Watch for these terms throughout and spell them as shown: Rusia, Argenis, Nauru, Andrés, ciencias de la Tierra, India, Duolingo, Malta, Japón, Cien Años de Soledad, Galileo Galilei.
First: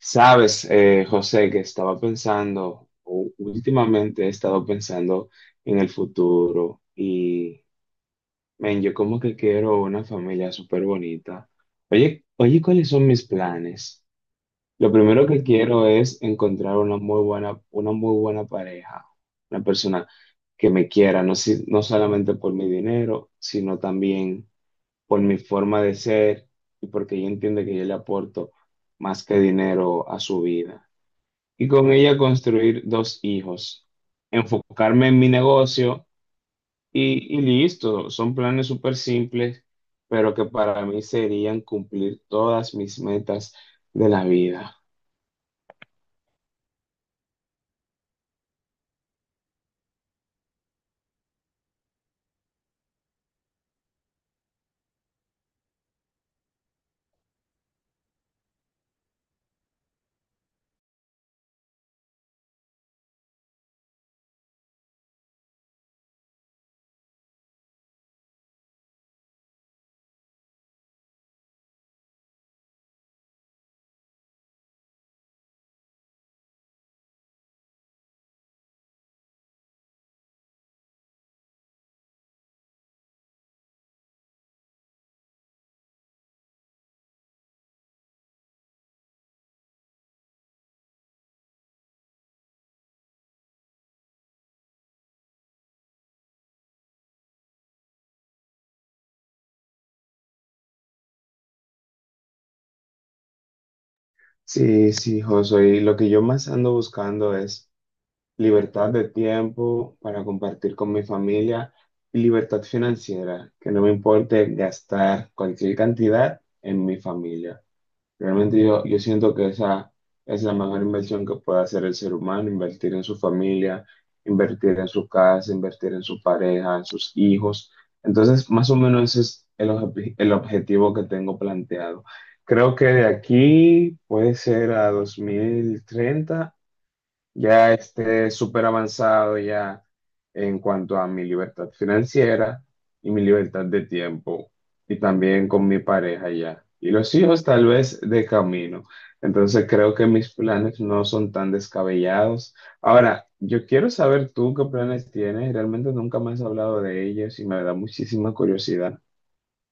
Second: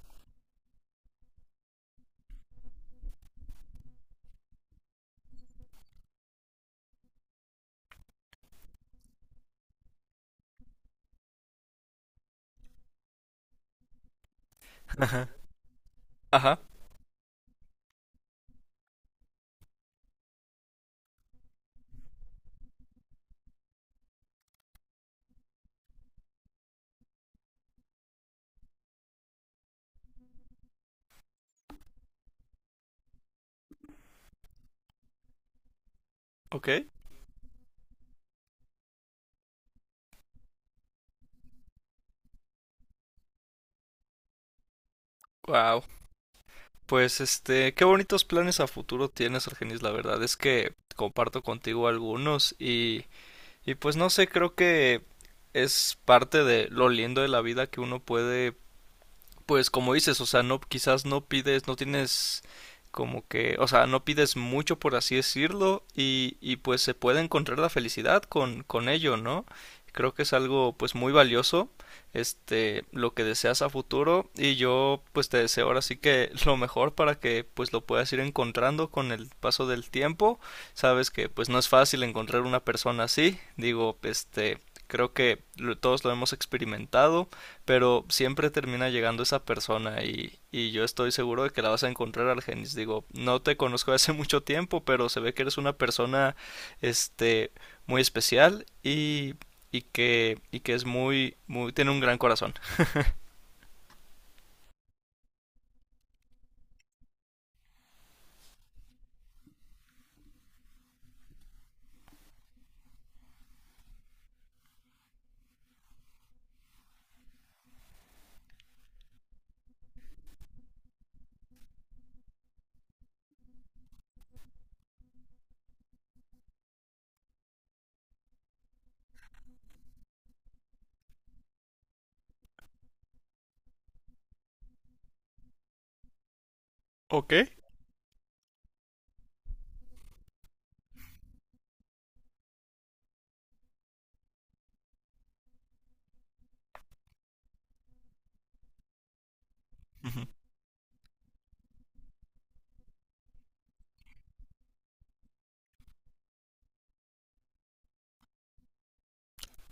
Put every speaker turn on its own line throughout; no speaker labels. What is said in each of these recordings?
Sabes, José, que estaba pensando, o últimamente he estado pensando en el futuro, men, yo como que quiero una familia súper bonita. Oye, ¿cuáles son mis planes? Lo primero
Ajá.
que quiero es
Ajá,
encontrar una muy buena pareja, una persona que me quiera, no solamente por mi dinero, sino también por mi forma de ser y porque ella entiende que yo le aporto más que dinero a su vida y con ella construir dos hijos, enfocarme en mi negocio
ok.
y listo. Son planes súper simples, pero que para mí serían cumplir todas mis metas de la vida.
Wow. Pues qué bonitos planes a futuro tienes, Argenis. La verdad es que comparto contigo algunos y pues no sé, creo que es parte de lo lindo de la vida que uno puede. Pues como dices, o sea, no, quizás no pides, no tienes como que, o sea, no pides mucho por así decirlo y pues se puede encontrar la felicidad con ello, ¿no? Creo que es algo pues muy valioso, lo que deseas a futuro y yo pues te deseo ahora sí que lo mejor para que pues lo puedas ir encontrando con el paso del tiempo. Sabes que pues no es fácil encontrar una persona así, digo, creo que todos lo hemos experimentado, pero siempre termina llegando esa persona y yo estoy seguro de que la vas a encontrar, Argenis. Digo, no te conozco hace mucho tiempo, pero se ve que eres una persona, este, muy especial y que es muy, muy, tiene un gran corazón.
Sí, sí, José, y lo que yo más ando buscando es libertad de tiempo para compartir con mi familia y libertad financiera, que no me importe gastar cualquier cantidad en mi familia. Realmente yo siento que esa es la mejor inversión que puede hacer el ser humano: invertir en su familia, invertir en su casa, invertir en su pareja, en sus hijos. Entonces, más o menos ese es el objetivo que tengo planteado. Creo que de aquí puede ser a 2030
Ok.
ya esté súper avanzado ya en cuanto a mi libertad financiera y mi libertad de tiempo y también con mi pareja ya. Y los hijos tal vez de camino. Entonces creo que
Ujú.
mis planes no son tan descabellados. Ahora, yo quiero saber tú qué planes tienes. Realmente nunca me has hablado de ellos y me da muchísima curiosidad.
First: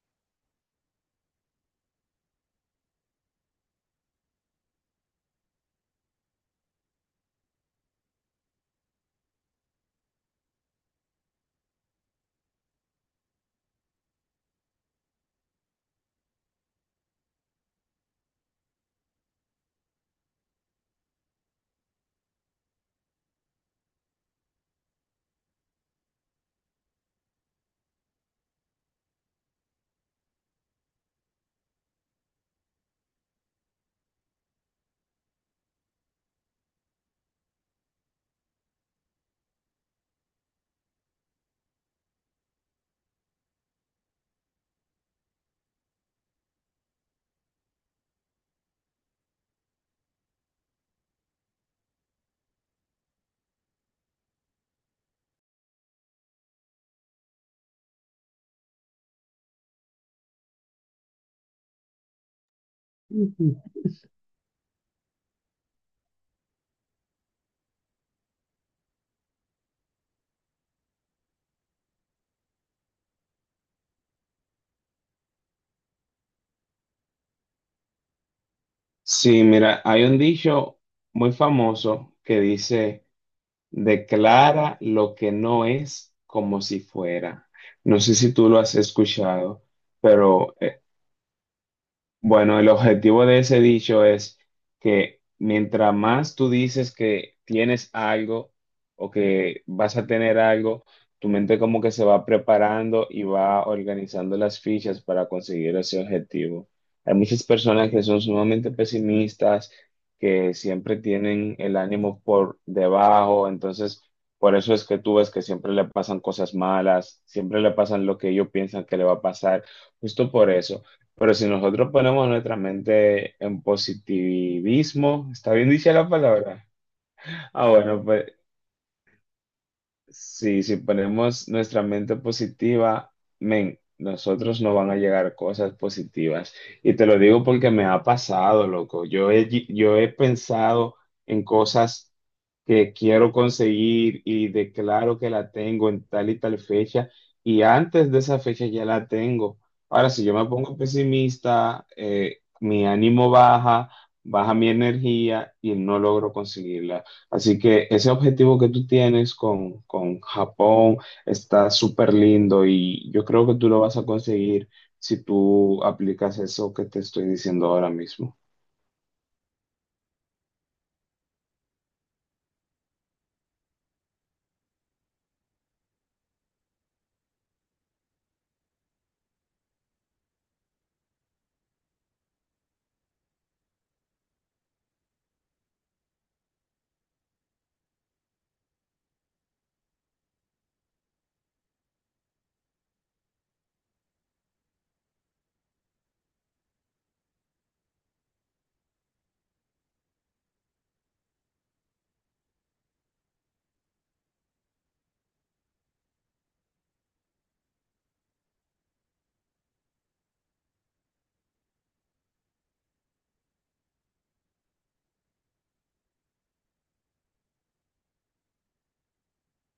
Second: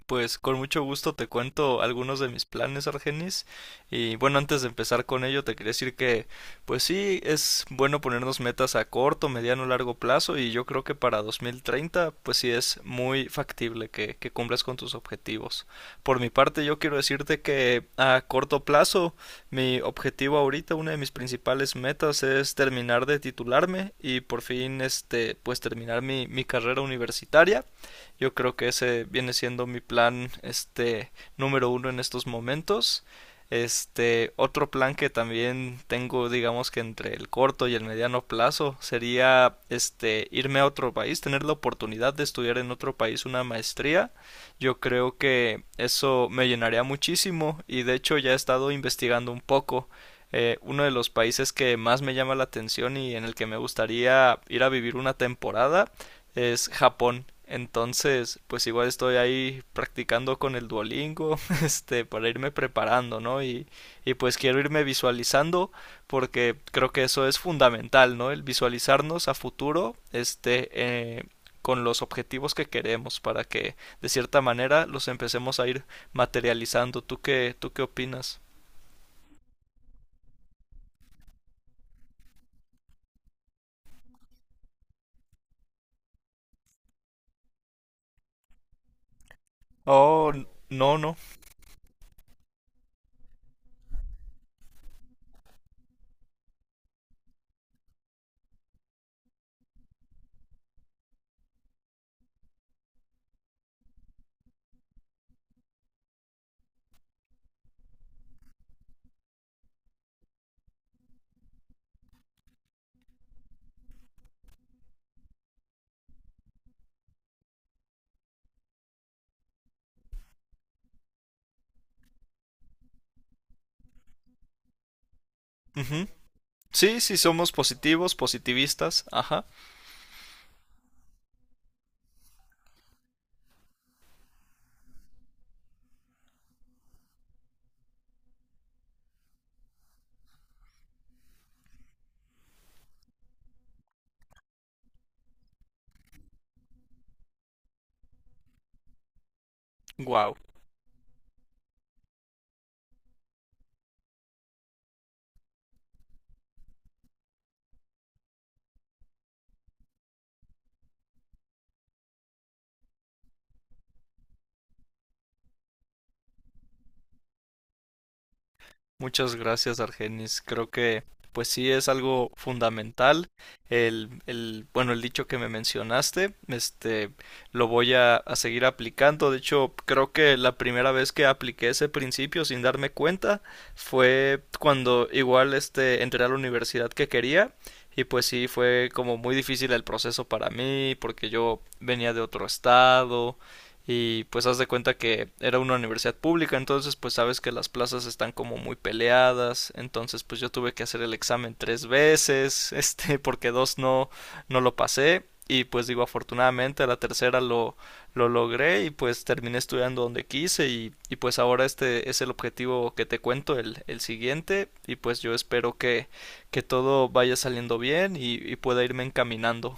Pues con mucho gusto te cuento algunos de mis planes, Argenis. Y bueno, antes de empezar con ello, te quería decir que, pues sí, es bueno ponernos metas a corto, mediano, largo plazo. Y yo creo que para 2030, pues sí es muy factible que cumplas con tus objetivos. Por mi parte, yo quiero decirte que a corto plazo, mi objetivo ahorita, una de mis principales metas es terminar de titularme y por fin, pues terminar mi carrera universitaria. Yo creo que ese viene siendo mi plan, número uno en estos momentos. Este, otro plan que también tengo, digamos que entre el corto y el mediano plazo, sería este irme a otro país, tener la oportunidad de estudiar en otro país una maestría. Yo creo que eso me llenaría muchísimo y de hecho ya he estado investigando un poco. Uno de los países que más me llama la atención y en el que me gustaría ir a vivir una temporada es Japón. Entonces, pues igual estoy ahí practicando con el Duolingo, este, para irme preparando, ¿no?
Ujú.
Y pues quiero irme visualizando porque creo que eso es fundamental, ¿no? El visualizarnos a futuro, con los objetivos que queremos para que de cierta manera los empecemos a ir materializando. ¿Tú qué opinas?
Sí, mira, hay un dicho muy famoso que dice... Declara lo que no es como si fuera. No sé si tú lo has escuchado,
Oh,
pero
no, no.
bueno, el objetivo de ese dicho es que mientras más tú dices que tienes algo o que vas a tener algo, tu mente como que se va preparando y va organizando las fichas para conseguir ese objetivo. Hay muchas personas que son sumamente pesimistas, que siempre tienen el ánimo por debajo, entonces por eso es que tú ves que siempre le pasan cosas malas, siempre le pasan lo que ellos piensan que le va a pasar, justo por eso. Pero si nosotros ponemos nuestra mente en positivismo, ¿está bien dicha
Ujú.
la palabra?
Sí, sí somos
Ah, bueno,
positivos,
pues
positivistas. Ajá.
sí, si ponemos nuestra mente positiva, men, nosotros nos van a llegar cosas positivas. Y te lo digo porque me ha pasado, loco. Yo he pensado en cosas que quiero conseguir y declaro que la tengo en tal y tal fecha y antes de esa fecha ya la tengo. Ahora, si yo
Wow.
me pongo pesimista, mi ánimo baja, baja mi energía y no logro conseguirla. Así que ese objetivo que tú tienes con Japón está súper lindo y yo creo que tú lo vas a conseguir si tú aplicas eso que te estoy diciendo ahora mismo.
Muchas gracias, Argenis. Creo que pues sí es algo fundamental. Bueno, el dicho que me mencionaste, lo voy a seguir aplicando. De hecho, creo que la primera vez que apliqué ese principio sin darme cuenta fue cuando igual este entré a la universidad que quería y pues sí fue como muy difícil el proceso para mí, porque yo venía de otro estado y pues haz de cuenta que era una universidad pública, entonces pues sabes que las plazas están como muy peleadas, entonces pues yo tuve que hacer el examen tres veces, este, porque dos no, no lo pasé, y pues digo afortunadamente a la tercera lo logré y pues terminé estudiando donde quise y pues ahora este es el objetivo que te cuento el siguiente y pues yo espero que todo vaya saliendo bien y pueda irme encaminando.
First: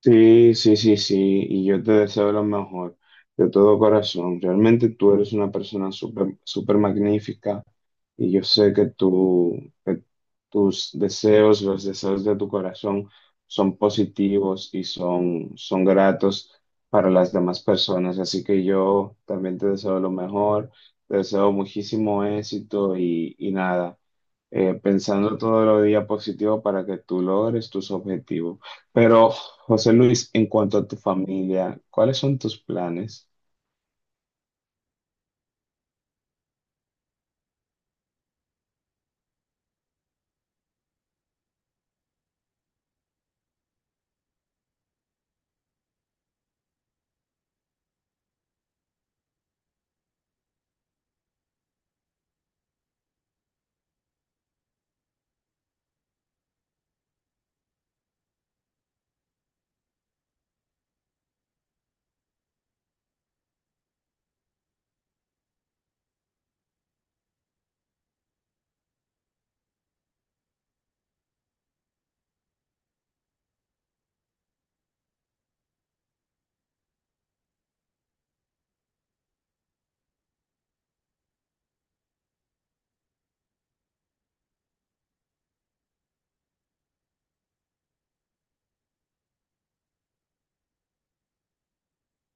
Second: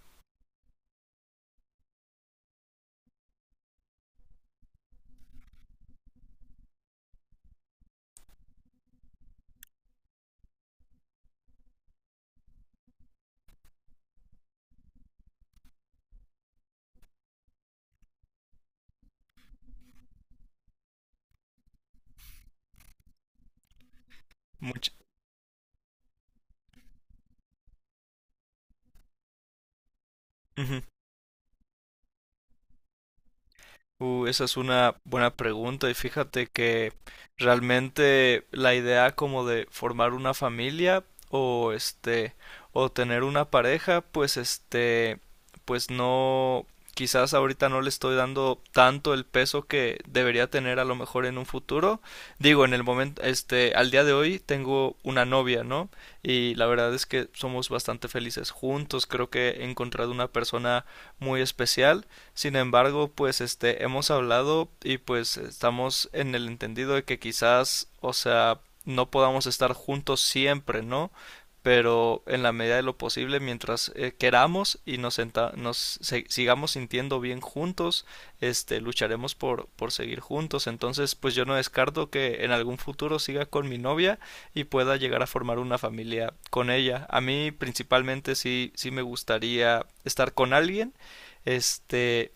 Sí, sí, sí, sí, y yo te deseo lo mejor de todo corazón. Realmente tú eres una persona súper, súper magnífica y yo sé que tus deseos, los deseos de tu corazón son positivos y son gratos para las demás personas. Así que yo también te deseo lo mejor, te deseo muchísimo éxito y nada,
Much-
pensando todos los días positivo para que tú logres tus objetivos. Pero, José Luis, en cuanto
Ujú.
a tu familia, ¿cuáles son tus planes?
Esa es una buena pregunta y fíjate que realmente la idea como de formar una familia o este o tener una pareja, pues este pues no, quizás ahorita no le estoy dando tanto el peso que debería tener a lo mejor en un futuro. Digo, en el momento este al día de hoy tengo una novia, ¿no? Y la verdad es que somos bastante felices juntos, creo que he encontrado una persona muy especial. Sin embargo, pues este hemos hablado y pues estamos en el entendido de que quizás, o sea, no podamos estar juntos siempre, ¿no? Pero en la medida de lo posible, mientras queramos y nos, senta- nos se- sigamos sintiendo bien juntos, lucharemos por seguir juntos. Entonces, pues yo no descarto que en algún futuro siga con mi novia y pueda llegar a formar una familia con ella. A mí principalmente sí, sí me gustaría estar con alguien, este,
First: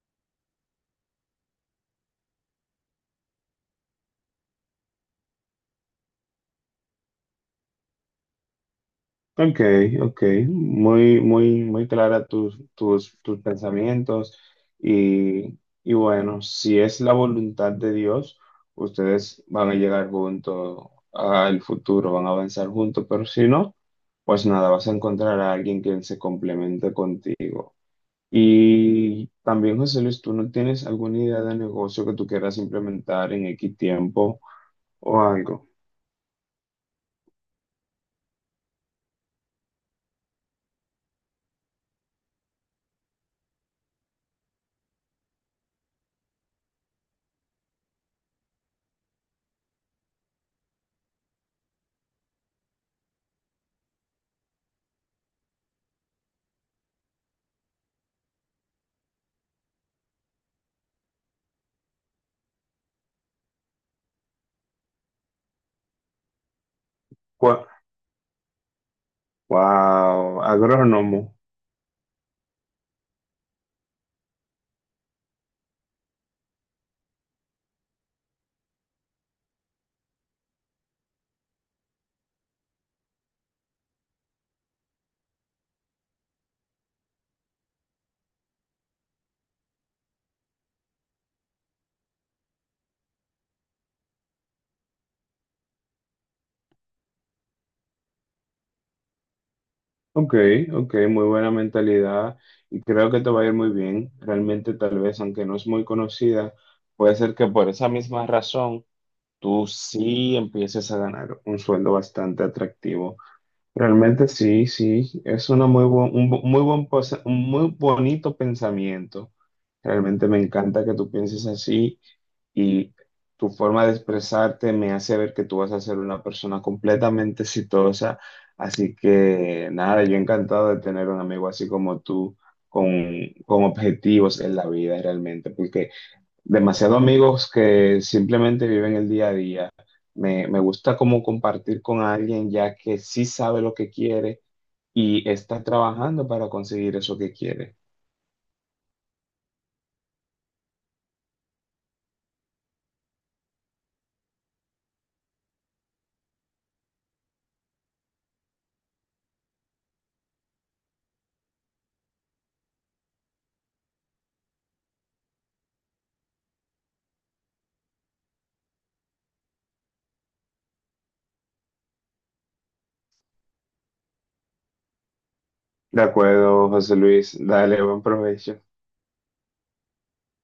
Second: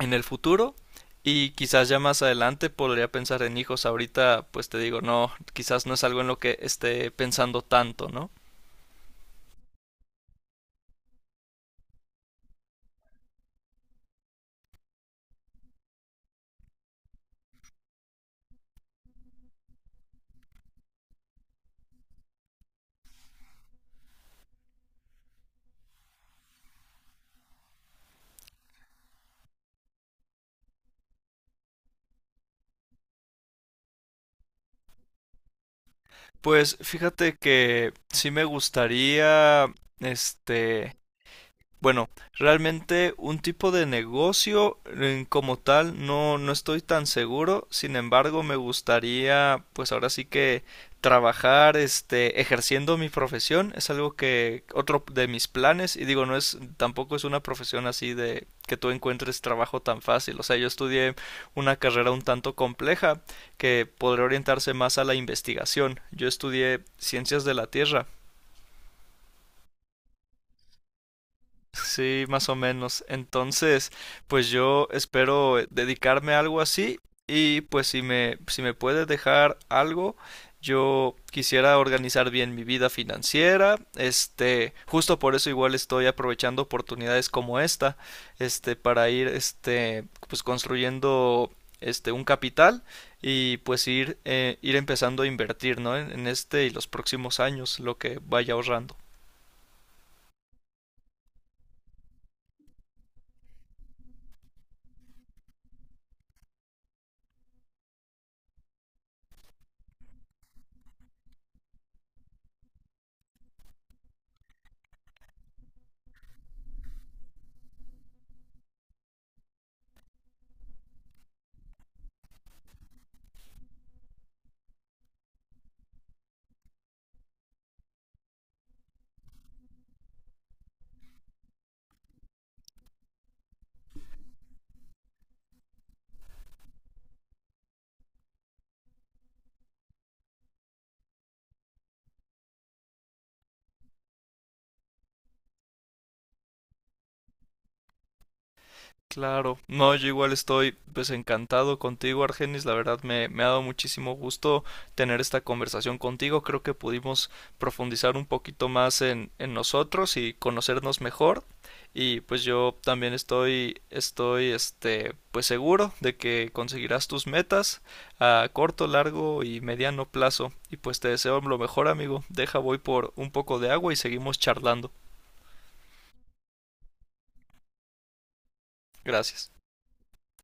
en el futuro y quizás ya más adelante podría pensar en hijos. Ahorita, pues te digo, no, quizás no es algo en lo que esté pensando tanto, ¿no?
Ok, ok, muy clara tus pensamientos y, y bueno, si es la voluntad de Dios, ustedes van a llegar juntos al futuro, van a avanzar juntos, pero si no, pues nada, vas a encontrar a alguien que se complemente contigo. Y también, José Luis, ¿tú no tienes alguna idea de negocio que tú quieras implementar en X tiempo o algo?
Pues fíjate que sí me gustaría, este, bueno, realmente un tipo de negocio como tal no, no estoy tan seguro. Sin embargo, me gustaría, pues ahora sí que trabajar, ejerciendo mi profesión. Es algo que otro de mis planes. Y digo, no es, tampoco es una profesión así de que tú encuentres trabajo tan fácil. O sea, yo estudié una carrera un tanto compleja que podría orientarse más a la investigación. Yo estudié ciencias de la
Gua-
Tierra.
Wow, agrónomo.
Sí, más o menos. Entonces, pues yo espero dedicarme a algo así y pues si me puedes dejar algo, yo quisiera organizar bien mi vida financiera. Este, justo por eso igual estoy aprovechando oportunidades como esta, para ir, pues construyendo, un capital y pues ir empezando a invertir, ¿no? En este y los próximos años, lo que vaya ahorrando.
Ok, ok, muy buena mentalidad y creo que te va a ir muy bien. Realmente, tal vez, aunque no es muy conocida, puede ser que por esa misma razón tú sí empieces a ganar un sueldo bastante atractivo. Realmente sí, sí, es una muy un muy bonito pensamiento. Realmente me encanta que tú pienses así y tu forma de expresarte me hace ver que tú vas a ser una persona completamente exitosa. Así que nada, yo encantado de tener un amigo así como tú, con objetivos en la vida realmente, porque demasiados amigos que simplemente viven el día a día. Me gusta como compartir con alguien ya que sí sabe lo que quiere y está trabajando para conseguir eso que quiere.
Claro, no, yo igual estoy pues encantado contigo, Argenis, la verdad me ha dado muchísimo gusto tener esta conversación contigo, creo que pudimos profundizar un poquito más en nosotros y conocernos mejor y pues yo también estoy este pues seguro de que conseguirás tus metas a corto, largo y mediano plazo y pues te deseo lo mejor, amigo, deja voy por un poco de agua y seguimos charlando.
De acuerdo, José Luis. Dale, buen provecho.
Gracias.